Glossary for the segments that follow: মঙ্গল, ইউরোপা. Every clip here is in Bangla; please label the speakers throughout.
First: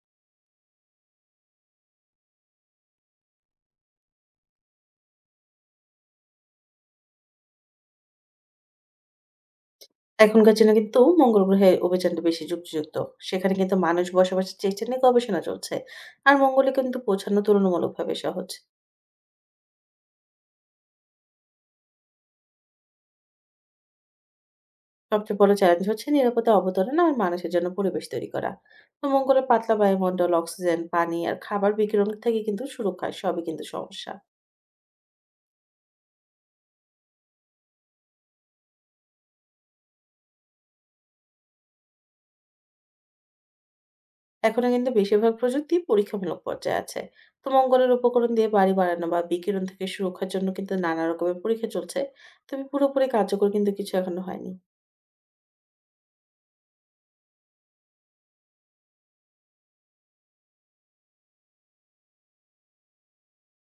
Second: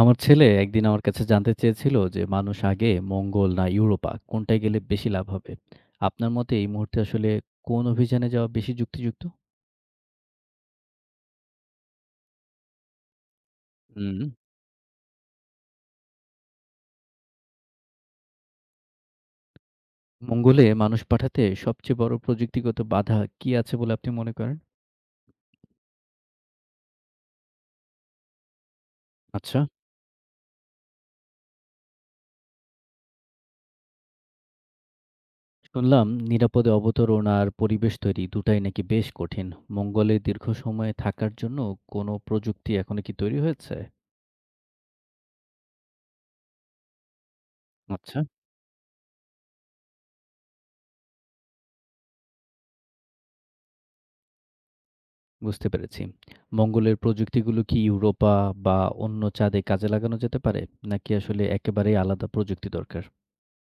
Speaker 1: আমার ছেলে একদিন আমার কাছে জানতে চেয়েছিল যে মানুষ আগে মঙ্গল না ইউরোপা কোনটায় গেলে বেশি লাভ হবে। আপনার মতে এই মুহূর্তে আসলে কোন অভিযানে যাওয়া বেশি যুক্তিযুক্ত?
Speaker 2: এখনকার জন্য কিন্তু মঙ্গল গ্রহে অভিযানটা বেশি যুক্তিযুক্ত। সেখানে কিন্তু মানুষ
Speaker 1: হুম।
Speaker 2: বসবাসের চেষ্টা নিয়ে গবেষণা চলছে। আর মঙ্গলে কিন্তু পৌঁছানো তুলনামূলকভাবে সহজ।
Speaker 1: মঙ্গলে মানুষ পাঠাতে সবচেয়ে বড় প্রযুক্তিগত বাধা কি আছে বলে আপনি মনে করেন?
Speaker 2: সবচেয়ে বড় চ্যালেঞ্জ হচ্ছে নিরাপদে অবতরণ আর মানুষের জন্য পরিবেশ তৈরি করা। তো মঙ্গলের
Speaker 1: আচ্ছা।
Speaker 2: পাতলা বায়ুমণ্ডল, অক্সিজেন, পানি আর খাবার বিকিরণ থেকে কিন্তু সুরক্ষা সবই কিন্তু সমস্যা।
Speaker 1: শুনলাম নিরাপদে অবতরণ আর পরিবেশ তৈরি দুটাই নাকি বেশ কঠিন। মঙ্গলে দীর্ঘ সময় থাকার জন্য কোনো প্রযুক্তি এখনো কি তৈরি হয়েছে?
Speaker 2: এখনো কিন্তু বেশিরভাগ প্রযুক্তি পরীক্ষামূলক পর্যায়ে আছে। তো মঙ্গলের
Speaker 1: আচ্ছা।
Speaker 2: উপকরণ দিয়ে বাড়ি বানানো বা বিকিরণ থেকে সুরক্ষার জন্য কিন্তু নানা রকমের পরীক্ষা চলছে। তবে পুরোপুরি কার্যকর কিন্তু কিছু এখনো হয়নি।
Speaker 1: বুঝতে পেরেছি। মঙ্গলের প্রযুক্তিগুলো কি ইউরোপা বা অন্য চাঁদে কাজে লাগানো যেতে পারে? নাকি আসলে একেবারেই আলাদা প্রযুক্তি দরকার?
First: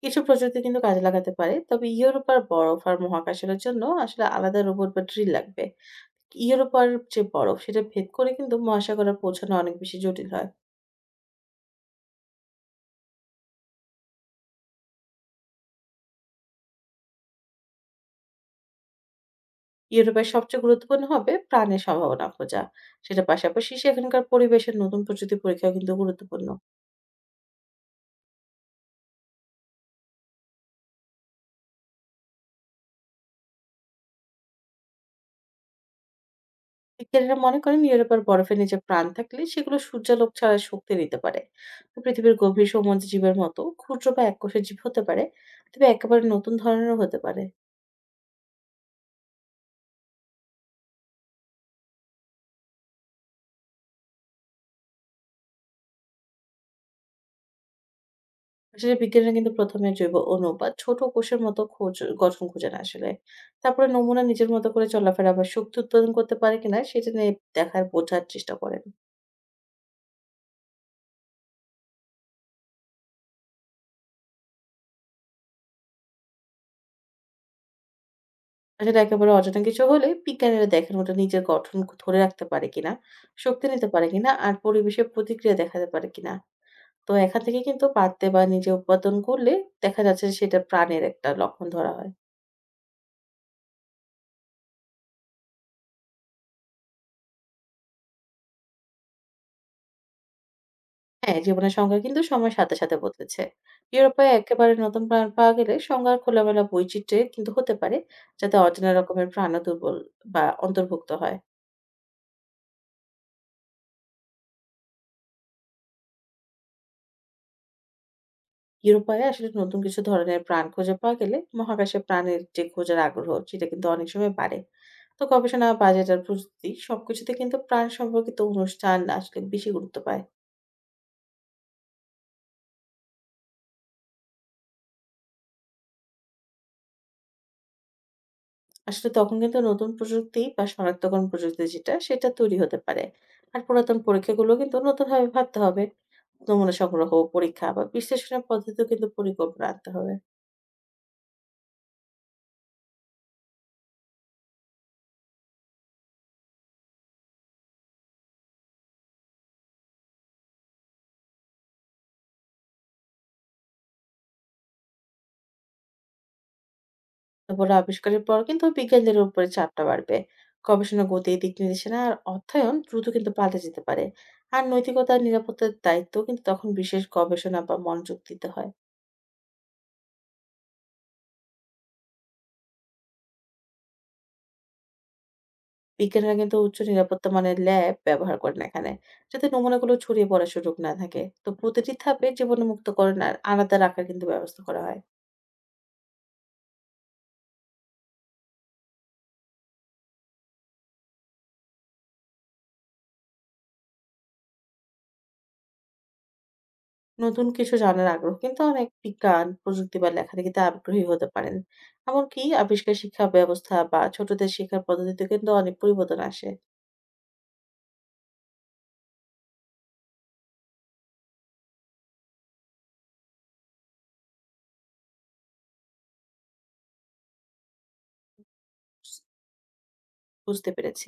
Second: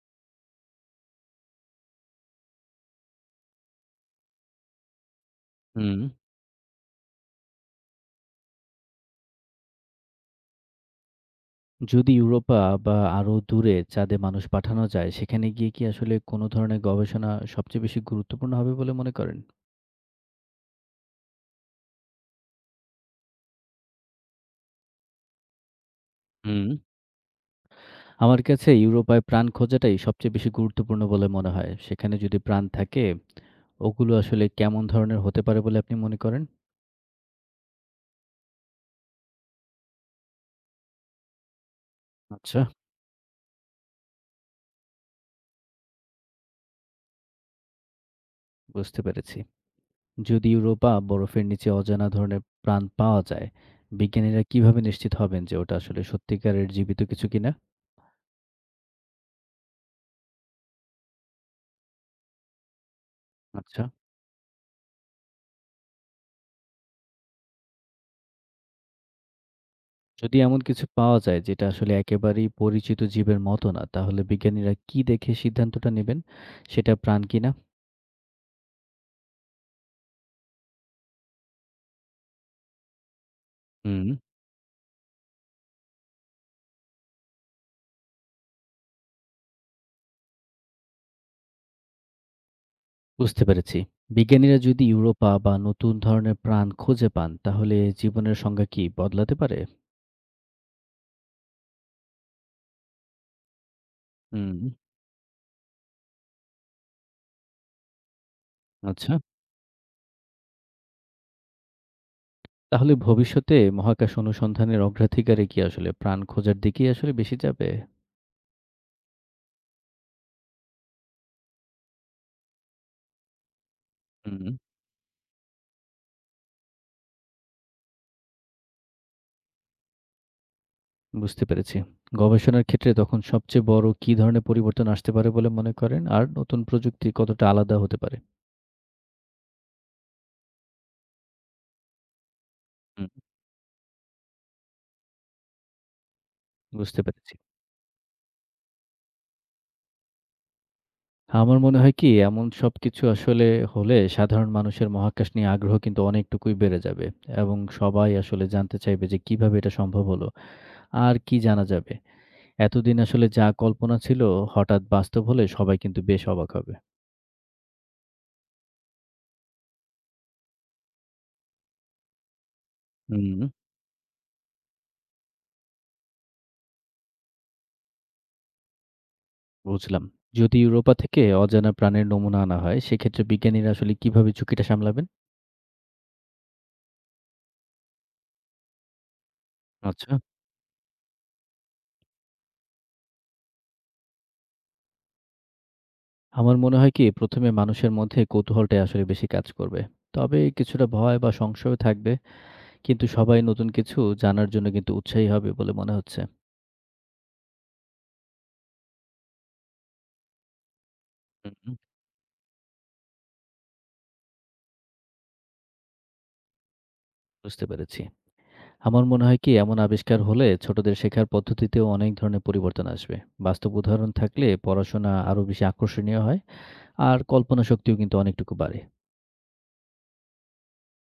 Speaker 2: কিছু প্রযুক্তি কিন্তু কাজে লাগাতে পারে, তবে ইউরোপ আর বরফ আর মহাকাশের জন্য আসলে আলাদা রোবট বা ড্রিল লাগবে।
Speaker 1: হুম।
Speaker 2: ইউরোপ আর যে বরফ সেটা ভেদ করে কিন্তু মহাসাগরে পৌঁছানো অনেক বেশি জটিল হয়।
Speaker 1: যদি ইউরোপা বা আরও দূরে চাঁদে মানুষ পাঠানো যায়, সেখানে গিয়ে কি আসলে কোনো ধরনের গবেষণা সবচেয়ে বেশি গুরুত্বপূর্ণ হবে বলে মনে করেন?
Speaker 2: ইউরোপের সবচেয়ে গুরুত্বপূর্ণ হবে প্রাণের সম্ভাবনা খোঁজা। সেটা পাশাপাশি সেখানকার পরিবেশের নতুন প্রযুক্তি পরীক্ষা কিন্তু গুরুত্বপূর্ণ।
Speaker 1: হুম। আমার কাছে ইউরোপায় প্রাণ খোঁজাটাই সবচেয়ে বেশি গুরুত্বপূর্ণ বলে মনে হয়। সেখানে যদি প্রাণ থাকে, ওগুলো আসলে কেমন ধরনের হতে পারে বলে আপনি মনে করেন?
Speaker 2: বিজ্ঞানীরা মনে করেন ইউরোপের বরফের নিচে প্রাণ থাকলে সেগুলো সূর্যালোক ছাড়া শক্তি নিতে পারে। তো পৃথিবীর
Speaker 1: আচ্ছা,
Speaker 2: গভীর সমুদ্র জীবের মতো ক্ষুদ্র বা এককোষী জীব হতে পারে। তবে একেবারে নতুন ধরনেরও হতে পারে।
Speaker 1: বুঝতে পেরেছি। যদি ইউরোপা বরফের নিচে অজানা ধরনের প্রাণ পাওয়া যায়, বিজ্ঞানীরা কিভাবে নিশ্চিত হবেন যে ওটা আসলে সত্যিকারের জীবিত কিছু কিনা?
Speaker 2: আসলে বিজ্ঞানীরা কিন্তু ১ম এ জৈব অণু বা ছোট কোষের মতো খোঁজ গঠন খোঁজে না আসলে।
Speaker 1: আচ্ছা।
Speaker 2: তারপরে নমুনা নিজের মতো করে চলাফেরা বা শক্তি উৎপাদন করতে পারে কিনা সেটা নিয়ে দেখার বোঝার চেষ্টা করেন।
Speaker 1: যদি এমন কিছু পাওয়া যায় যেটা আসলে একেবারেই পরিচিত জীবের মতো না, তাহলে বিজ্ঞানীরা কি দেখে সিদ্ধান্তটা নেবেন সেটা প্রাণ কিনা?
Speaker 2: আসলে একেবারে অজানা কিছু হলে বিজ্ঞানীরা দেখেন ওটা নিজের গঠন ধরে রাখতে পারে কিনা, শক্তি নিতে পারে
Speaker 1: হুম,
Speaker 2: কিনা আর পরিবেশের প্রতিক্রিয়া দেখাতে পারে কিনা। তো এখান থেকে কিন্তু বাড়তে বা নিজে উৎপাদন করলে দেখা যাচ্ছে যে সেটা প্রাণের একটা লক্ষণ ধরা হয়।
Speaker 1: বুঝতে পেরেছি। বিজ্ঞানীরা যদি ইউরোপা বা নতুন ধরনের প্রাণ খুঁজে পান, তাহলে জীবনের সংজ্ঞা কি বদলাতে পারে?
Speaker 2: হ্যাঁ, জীবনের সংজ্ঞা কিন্তু সময়ের সাথে সাথে বদলেছে। ইউরোপে
Speaker 1: হুম,
Speaker 2: একেবারে নতুন প্রাণ পাওয়া গেলে সংজ্ঞার খোলামেলা বৈচিত্র্যে কিন্তু হতে পারে, যাতে অচেনা
Speaker 1: আচ্ছা।
Speaker 2: রকমের প্রাণও দুর্বল বা অন্তর্ভুক্ত হয়।
Speaker 1: তাহলে ভবিষ্যতে মহাকাশ অনুসন্ধানের অগ্রাধিকারে কি আসলে প্রাণ খোঁজার দিকেই আসলে বেশি যাবে?
Speaker 2: ইউরোপায় আসলে নতুন কিছু ধরনের প্রাণ খুঁজে পাওয়া গেলে মহাকাশে প্রাণের যে খোঁজার আগ্রহ, সেটা কিন্তু অনেক সময়
Speaker 1: হুম,
Speaker 2: বাড়ে। তো গবেষণা, বাজেট আর প্রযুক্তি সবকিছুতে কিন্তু প্রাণ সম্পর্কিত অনুষ্ঠান আসলে বেশি গুরুত্ব পায়।
Speaker 1: বুঝতে পেরেছি। গবেষণার ক্ষেত্রে তখন সবচেয়ে বড় কি ধরনের পরিবর্তন আসতে পারে বলে মনে করেন? আর নতুন প্রযুক্তি কতটা আলাদা হতে পারে?
Speaker 2: আসলে তখন কিন্তু নতুন প্রযুক্তি বা শনাক্তকরণ প্রযুক্তি যেটা, সেটা তৈরি হতে পারে।
Speaker 1: হুম,
Speaker 2: আর পুরাতন পরীক্ষাগুলো কিন্তু নতুনভাবে ভাবতে হবে। নমুনা
Speaker 1: বুঝতে
Speaker 2: সংগ্রহ,
Speaker 1: পেরেছি।
Speaker 2: পরীক্ষা বা বিশ্লেষণের পদ্ধতিও কিন্তু পরিকল্পনা আনতে হবে।
Speaker 1: আমার মনে হয় কি এমন সবকিছু আসলে হলে সাধারণ মানুষের মহাকাশ নিয়ে আগ্রহ কিন্তু অনেকটুকুই বেড়ে যাবে, এবং সবাই আসলে জানতে চাইবে যে কিভাবে এটা সম্ভব হলো? আর কি জানা যাবে? এতদিন আসলে যা কল্পনা ছিল হঠাৎ বাস্তব হলে সবাই কিন্তু বেশ অবাক হবে।
Speaker 2: তারপরে আবিষ্কারের পর কিন্তু বিজ্ঞানীদের উপরে চাপটা বাড়বে। গবেষণা গতি, দিক নির্দেশনা আর অর্থায়ন দ্রুত কিন্তু
Speaker 1: হুম।
Speaker 2: পাল্টে যেতে পারে। আর নৈতিকতা আর নিরাপত্তার দায়িত্ব কিন্তু তখন বিশেষ গবেষণা বা মনোযোগ দিতে হয়।
Speaker 1: বুঝলাম। যদি ইউরোপা থেকে অজানা প্রাণের নমুনা আনা হয়, সেক্ষেত্রে বিজ্ঞানীরা আসলে কিভাবে ঝুঁকিটা সামলাবেন?
Speaker 2: বিজ্ঞানীরা কিন্তু উচ্চ নিরাপত্তা মানের ল্যাব ব্যবহার করেন এখানে, যাতে নমুনাগুলো
Speaker 1: আচ্ছা।
Speaker 2: ছড়িয়ে পড়ার সুযোগ না থাকে। তো প্রতিটি ধাপে জীবাণুমুক্তকরণ আর আলাদা রাখার কিন্তু ব্যবস্থা করা হয়।
Speaker 1: আমার মনে হয় কি, ১ম এ মানুষের মধ্যে কৌতূহলটাই আসলে বেশি কাজ করবে। তবে কিছুটা ভয় বা সংশয় থাকবে। কিন্তু সবাই নতুন কিছু জানার জন্য কিন্তু উৎসাহী হবে বলে মনে হচ্ছে।
Speaker 2: নতুন কিছু জানার আগ্রহ কিন্তু অনেক বিজ্ঞান, প্রযুক্তি বা লেখালেখিতে আগ্রহী হতে
Speaker 1: হুম,
Speaker 2: পারেন।
Speaker 1: হুম।
Speaker 2: এমনকি আবিষ্কার শিক্ষা ব্যবস্থা বা ছোটদের শেখার পদ্ধতিতে কিন্তু অনেক পরিবর্তন আসে।
Speaker 1: বুঝতে পেরেছি। আমার মনে হয় কি, এমন আবিষ্কার হলে ছোটদের শেখার পদ্ধতিতেও অনেক ধরনের পরিবর্তন আসবে। বাস্তব উদাহরণ থাকলে পড়াশোনা আরো বেশি আকর্ষণীয় হয়। আর কল্পনা শক্তিও কিন্তু অনেকটুকু বাড়ে।
Speaker 2: বুঝতে পেরেছি।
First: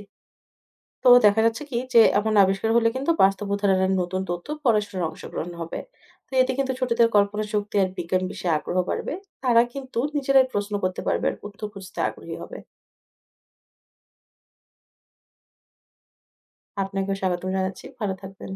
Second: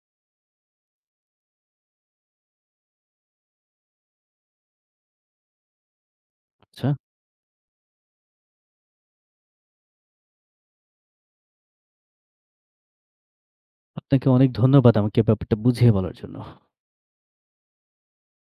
Speaker 2: তো দেখা যাচ্ছে কি যে এমন আবিষ্কার হলে কিন্তু বাস্তব উদাহরণের নতুন তথ্য পড়াশোনার অংশগ্রহণ হবে। তো এতে কিন্তু
Speaker 1: আচ্ছা।
Speaker 2: ছোটদের কল্পনা শক্তি আর বিজ্ঞান বিষয়ে আগ্রহ বাড়বে। তারা কিন্তু নিজেরাই প্রশ্ন করতে পারবে আর উত্তর খুঁজতে আগ্রহী হবে।
Speaker 1: আপনাকে অনেক ধন্যবাদ আমাকে ব্যাপারটা বুঝিয়ে বলার জন্য।
Speaker 2: আপনাকেও স্বাগতম জানাচ্ছি। ভালো থাকবেন।